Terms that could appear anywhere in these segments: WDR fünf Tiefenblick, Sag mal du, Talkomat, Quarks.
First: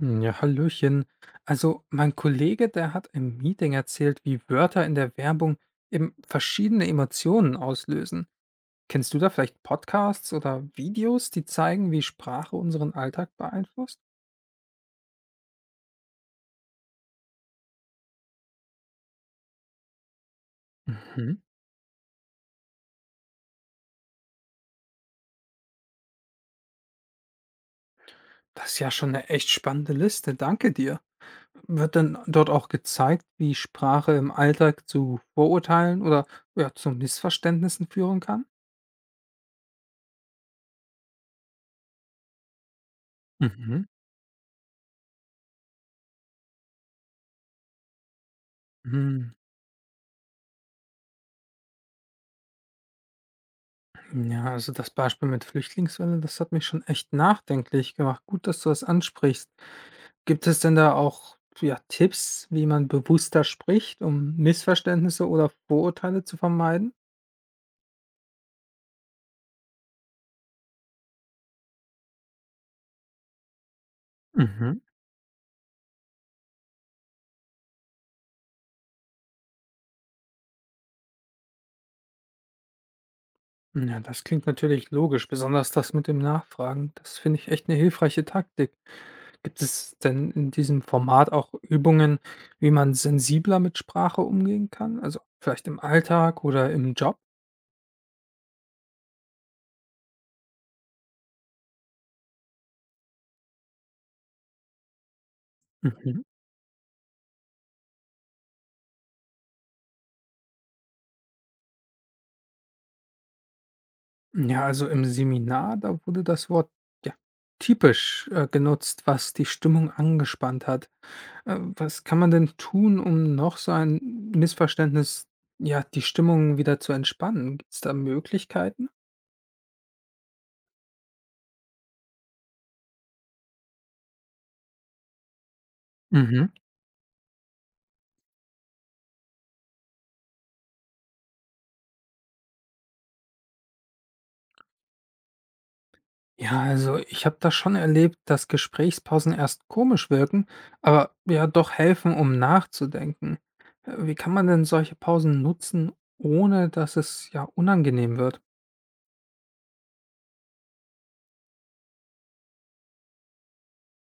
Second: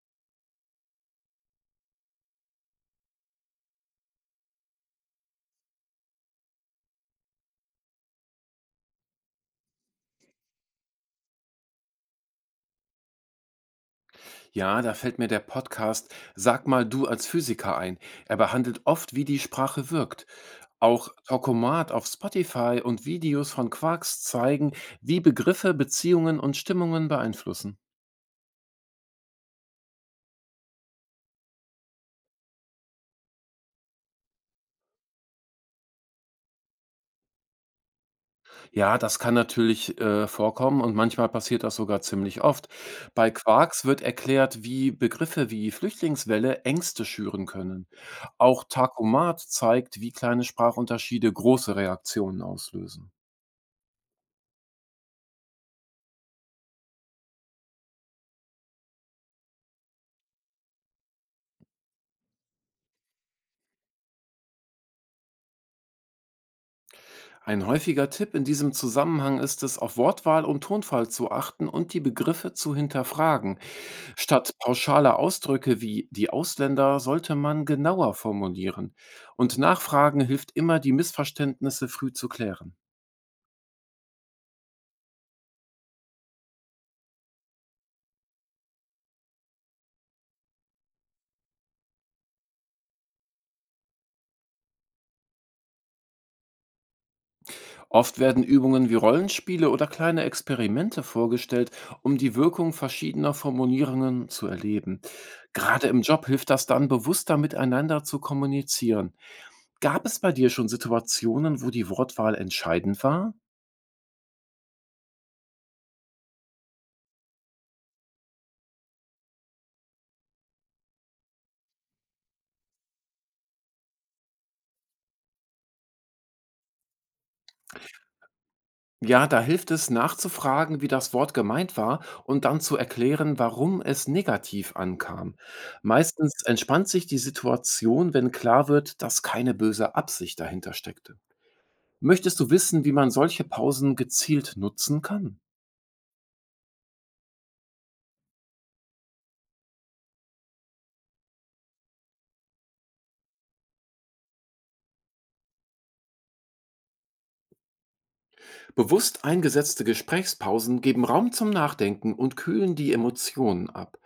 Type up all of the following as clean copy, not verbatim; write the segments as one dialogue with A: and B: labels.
A: Hm, ja, hallöchen. Also mein Kollege, der hat im Meeting erzählt, wie Wörter in der Werbung eben verschiedene Emotionen auslösen. Kennst du da vielleicht Podcasts oder Videos, die zeigen, wie Sprache unseren Alltag beeinflusst?
B: Ja, da fällt mir der Podcast Sag mal du als Physiker ein. Er behandelt oft, wie die Sprache wirkt. Auch
A: Mhm.
B: Talkomat auf Spotify und Videos von Quarks zeigen, wie Begriffe, Beziehungen und Stimmungen beeinflussen.
A: Das ist ja schon eine echt spannende Liste. Danke dir. Wird denn dort auch gezeigt, wie Sprache im Alltag zu Vorurteilen oder ja, zu Missverständnissen führen kann?
B: Ja, das kann natürlich vorkommen und manchmal passiert das sogar ziemlich oft. Bei Quarks
A: Mhm.
B: wird erklärt, wie Begriffe wie Flüchtlingswelle Ängste schüren können. Auch
A: Mhm.
B: Takomat zeigt, wie kleine Sprachunterschiede große Reaktionen auslösen.
A: Ja, also das Beispiel mit Flüchtlingswelle, das hat mich schon echt nachdenklich gemacht. Gut, dass du das ansprichst. Gibt es denn da auch ja, Tipps, wie man bewusster spricht, um Missverständnisse oder Vorurteile zu vermeiden?
B: Ein häufiger Tipp in diesem Zusammenhang ist es, auf Wortwahl und Tonfall zu achten und die Begriffe zu hinterfragen. Statt
A: Mhm.
B: pauschaler Ausdrücke wie die Ausländer sollte man genauer formulieren. Und Nachfragen hilft immer, die Missverständnisse früh zu klären.
A: Ja, das klingt natürlich logisch, besonders das mit dem Nachfragen. Das finde ich echt eine hilfreiche Taktik. Gibt es denn in diesem Format auch Übungen, wie man sensibler mit Sprache umgehen kann? Also vielleicht im Alltag oder im Job?
B: Oft werden Übungen wie Rollenspiele oder kleine Experimente vorgestellt, um die Wirkung verschiedener Formulierungen zu erleben. Gerade im
A: Mhm.
B: Job hilft das dann, bewusster miteinander zu kommunizieren. Gab es bei dir schon Situationen, wo die Wortwahl entscheidend war?
A: Ja, also im Seminar, da wurde das Wort ja, typisch genutzt, was die Stimmung angespannt hat. Was kann man denn tun, um noch so ein Missverständnis, ja, die Stimmung wieder zu entspannen? Gibt es da Möglichkeiten?
B: Ja, da hilft es nachzufragen, wie das Wort gemeint war und dann zu erklären, warum es negativ ankam. Meistens
A: Mhm.
B: entspannt sich die Situation, wenn klar wird, dass keine böse Absicht dahinter steckte. Möchtest du wissen, wie man solche Pausen gezielt nutzen kann?
A: Ja, also ich habe das schon erlebt, dass Gesprächspausen erst komisch wirken, aber ja doch helfen, um nachzudenken. Wie kann man denn solche Pausen nutzen, ohne dass es ja unangenehm wird?
B: Bewusst eingesetzte Gesprächspausen geben Raum zum Nachdenken und kühlen die Emotionen ab.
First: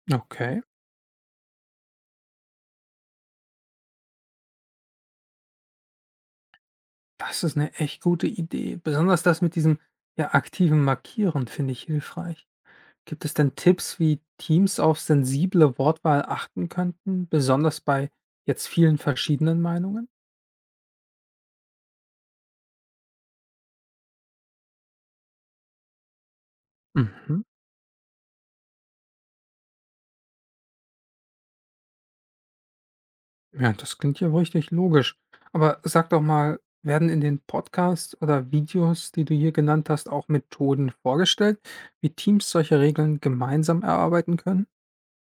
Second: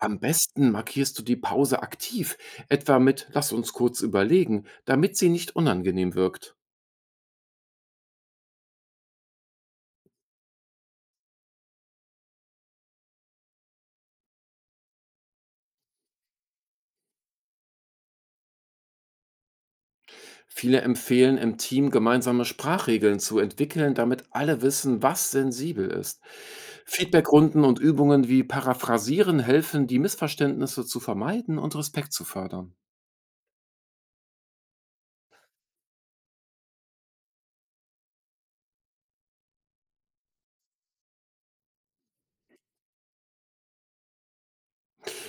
B: Am
A: Okay.
B: besten markierst du die Pause aktiv, etwa mit Lass uns kurz überlegen, damit sie nicht unangenehm wirkt.
A: Das ist eine echt gute Idee. Besonders das mit diesem, ja, aktiven Markieren finde ich hilfreich. Gibt es denn Tipps, wie Teams auf sensible Wortwahl achten könnten, besonders bei jetzt vielen verschiedenen Meinungen?
B: Viele empfehlen im Team gemeinsame Sprachregeln zu entwickeln, damit alle wissen, was sensibel ist.
A: Mhm.
B: Feedbackrunden und Übungen wie Paraphrasieren helfen, die Missverständnisse zu vermeiden und Respekt zu fördern.
A: Ja, das klingt ja richtig logisch. Aber sag doch mal, werden in den Podcasts oder Videos, die du hier genannt hast, auch Methoden vorgestellt, wie Teams solche Regeln gemeinsam erarbeiten können?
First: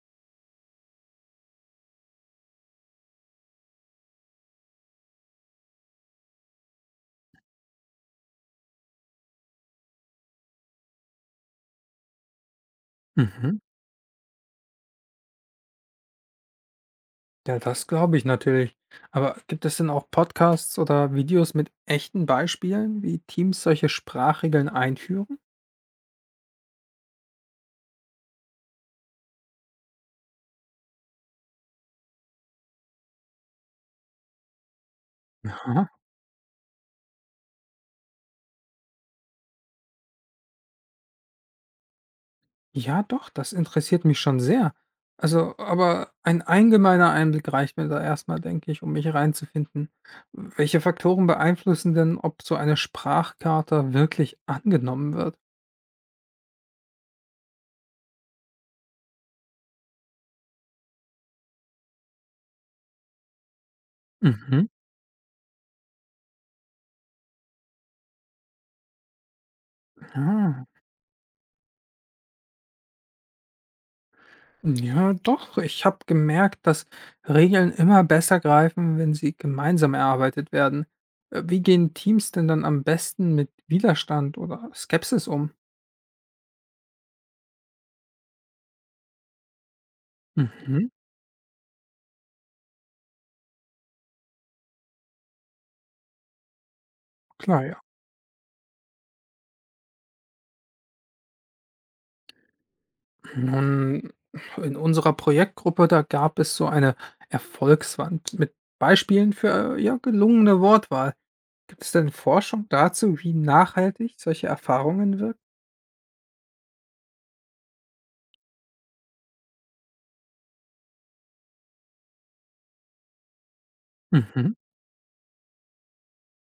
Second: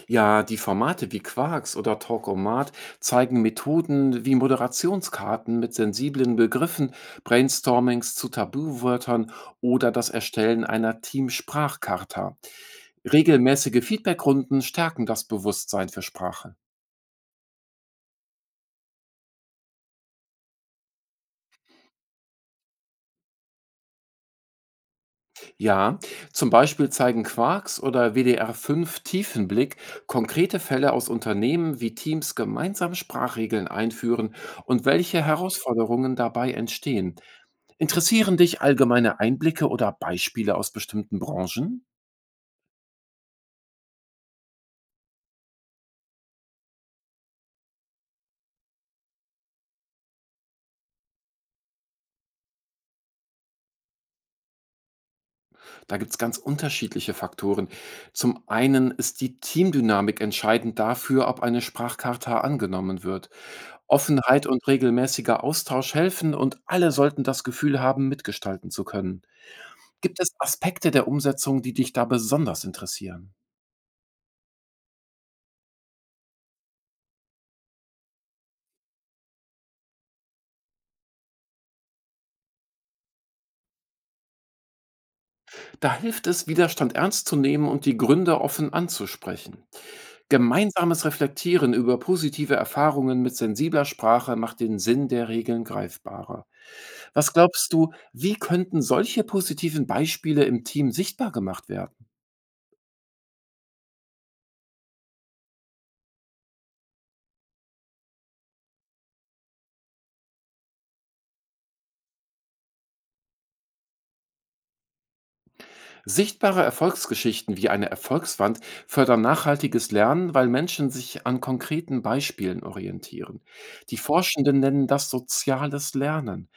B: Ja, die Formate wie Quarks oder Talkomat zeigen Methoden wie Moderationskarten mit sensiblen Begriffen, Brainstormings zu Tabuwörtern oder das Erstellen einer Teamsprachcharta.
A: Mhm.
B: Regelmäßige Feedbackrunden stärken das Bewusstsein für Sprache.
A: Ja, das glaube ich natürlich. Aber gibt es denn auch Podcasts oder Videos mit echten Beispielen, wie Teams solche Sprachregeln einführen?
B: Ja, zum Beispiel zeigen Quarks oder WDR 5 Tiefenblick konkrete Fälle aus Unternehmen, wie Teams gemeinsam Sprachregeln einführen und welche
A: Aha.
B: Herausforderungen dabei entstehen. Interessieren dich allgemeine Einblicke oder Beispiele aus bestimmten Branchen?
A: Ja, doch, das interessiert mich schon sehr. Also, aber ein allgemeiner Einblick reicht mir da erstmal, denke ich, um mich reinzufinden. Welche Faktoren beeinflussen denn, ob so eine Sprachkarte wirklich angenommen wird?
B: Da gibt es ganz unterschiedliche Faktoren. Zum einen ist die Teamdynamik entscheidend dafür, ob eine Sprachcharta angenommen wird. Offenheit und
A: Mhm.
B: regelmäßiger Austausch helfen und alle sollten das Gefühl haben, mitgestalten zu können. Gibt es
A: Ah.
B: Aspekte der Umsetzung, die dich da besonders interessieren?
A: Ja, doch. Ich habe gemerkt, dass Regeln immer besser greifen, wenn sie gemeinsam erarbeitet werden. Wie gehen Teams denn dann am besten mit Widerstand oder Skepsis um?
B: Da hilft es, Widerstand ernst zu nehmen und die Gründe offen anzusprechen.
A: Mhm,
B: Gemeinsames Reflektieren über positive Erfahrungen mit sensibler Sprache macht den Sinn der Regeln greifbarer. Was
A: klar,
B: glaubst
A: ja.
B: du, wie könnten solche positiven Beispiele im Team sichtbar gemacht werden?
A: Nun, in unserer Projektgruppe, da gab es so eine Erfolgswand mit Beispielen für ja, gelungene Wortwahl. Gibt es denn Forschung dazu, wie nachhaltig solche Erfahrungen wirken?
B: Sichtbare Erfolgsgeschichten wie eine Erfolgswand fördern nachhaltiges Lernen, weil Menschen sich an konkreten Beispielen orientieren. Die
A: Mhm.
B: Forschenden nennen das soziales Lernen.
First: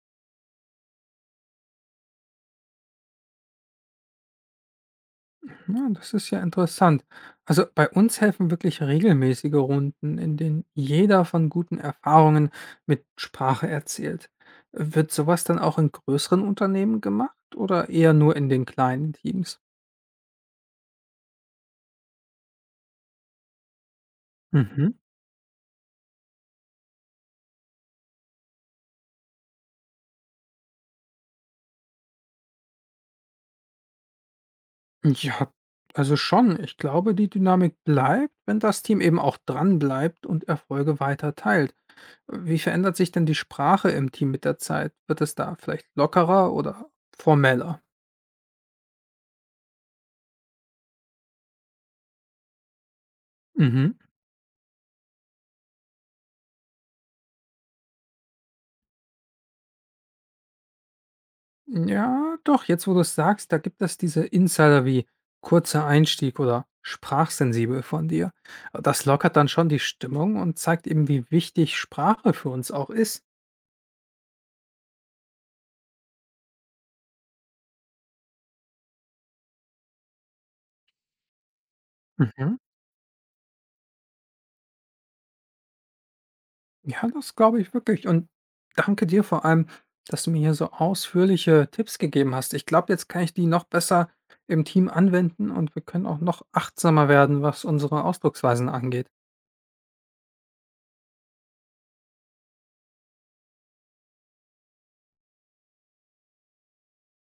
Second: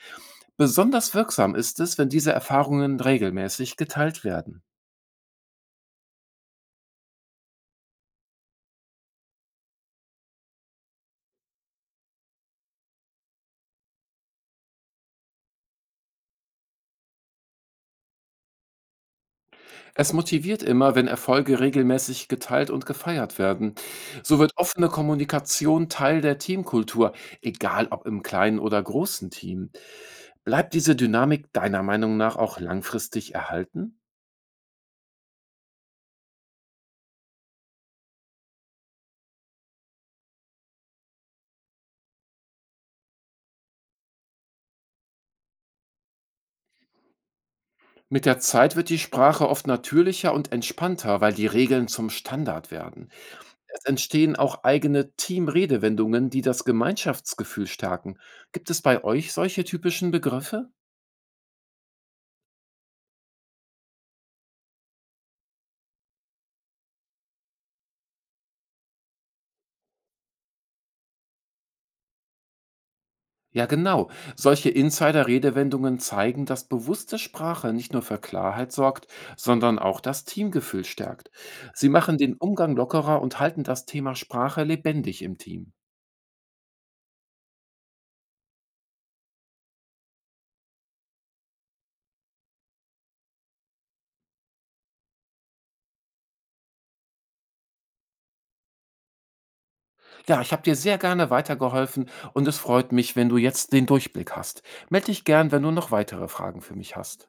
B: Besonders wirksam ist es, wenn diese Erfahrungen regelmäßig geteilt werden.
A: Ja, das ist ja interessant. Also bei uns helfen wirklich regelmäßige Runden, in denen jeder von guten Erfahrungen mit Sprache erzählt. Wird sowas dann auch in größeren Unternehmen gemacht oder eher nur in den kleinen Teams?
B: Es motiviert immer, wenn Erfolge regelmäßig geteilt und gefeiert werden. So wird offene
A: Mhm.
B: Kommunikation Teil der Teamkultur, egal ob im kleinen oder großen Team. Bleibt diese Dynamik deiner Meinung nach auch langfristig erhalten?
A: Ja, also schon. Ich glaube, die Dynamik bleibt, wenn das Team eben auch dran bleibt und Erfolge weiter teilt. Wie verändert sich denn die Sprache im Team mit der Zeit? Wird es da vielleicht lockerer oder formeller?
B: Mit der Zeit wird die Sprache oft natürlicher und entspannter, weil die Regeln zum Standard werden. Es
A: Mhm.
B: entstehen auch eigene Teamredewendungen, die das Gemeinschaftsgefühl stärken. Gibt es bei euch solche typischen Begriffe?
A: Ja, doch, jetzt wo du es sagst, da gibt es diese Insider wie kurzer Einstieg oder sprachsensibel von dir. Das lockert dann schon die Stimmung und zeigt eben, wie wichtig Sprache für uns auch ist.
B: Ja, genau. Solche Insider-Redewendungen zeigen, dass bewusste Sprache nicht nur für Klarheit sorgt, sondern auch das Teamgefühl stärkt. Sie machen den
A: Mhm.
B: Umgang lockerer und halten das Thema Sprache lebendig im Team.
A: Ja, das glaube ich wirklich. Und danke dir vor allem, dass du mir hier so ausführliche Tipps gegeben hast. Ich glaube, jetzt kann ich die noch besser im Team anwenden und wir können auch noch achtsamer werden, was unsere Ausdrucksweisen angeht.
B: Ja, ich habe dir sehr gerne weitergeholfen und es freut mich, wenn du jetzt den Durchblick hast. Meld dich gern, wenn du noch weitere Fragen für mich hast.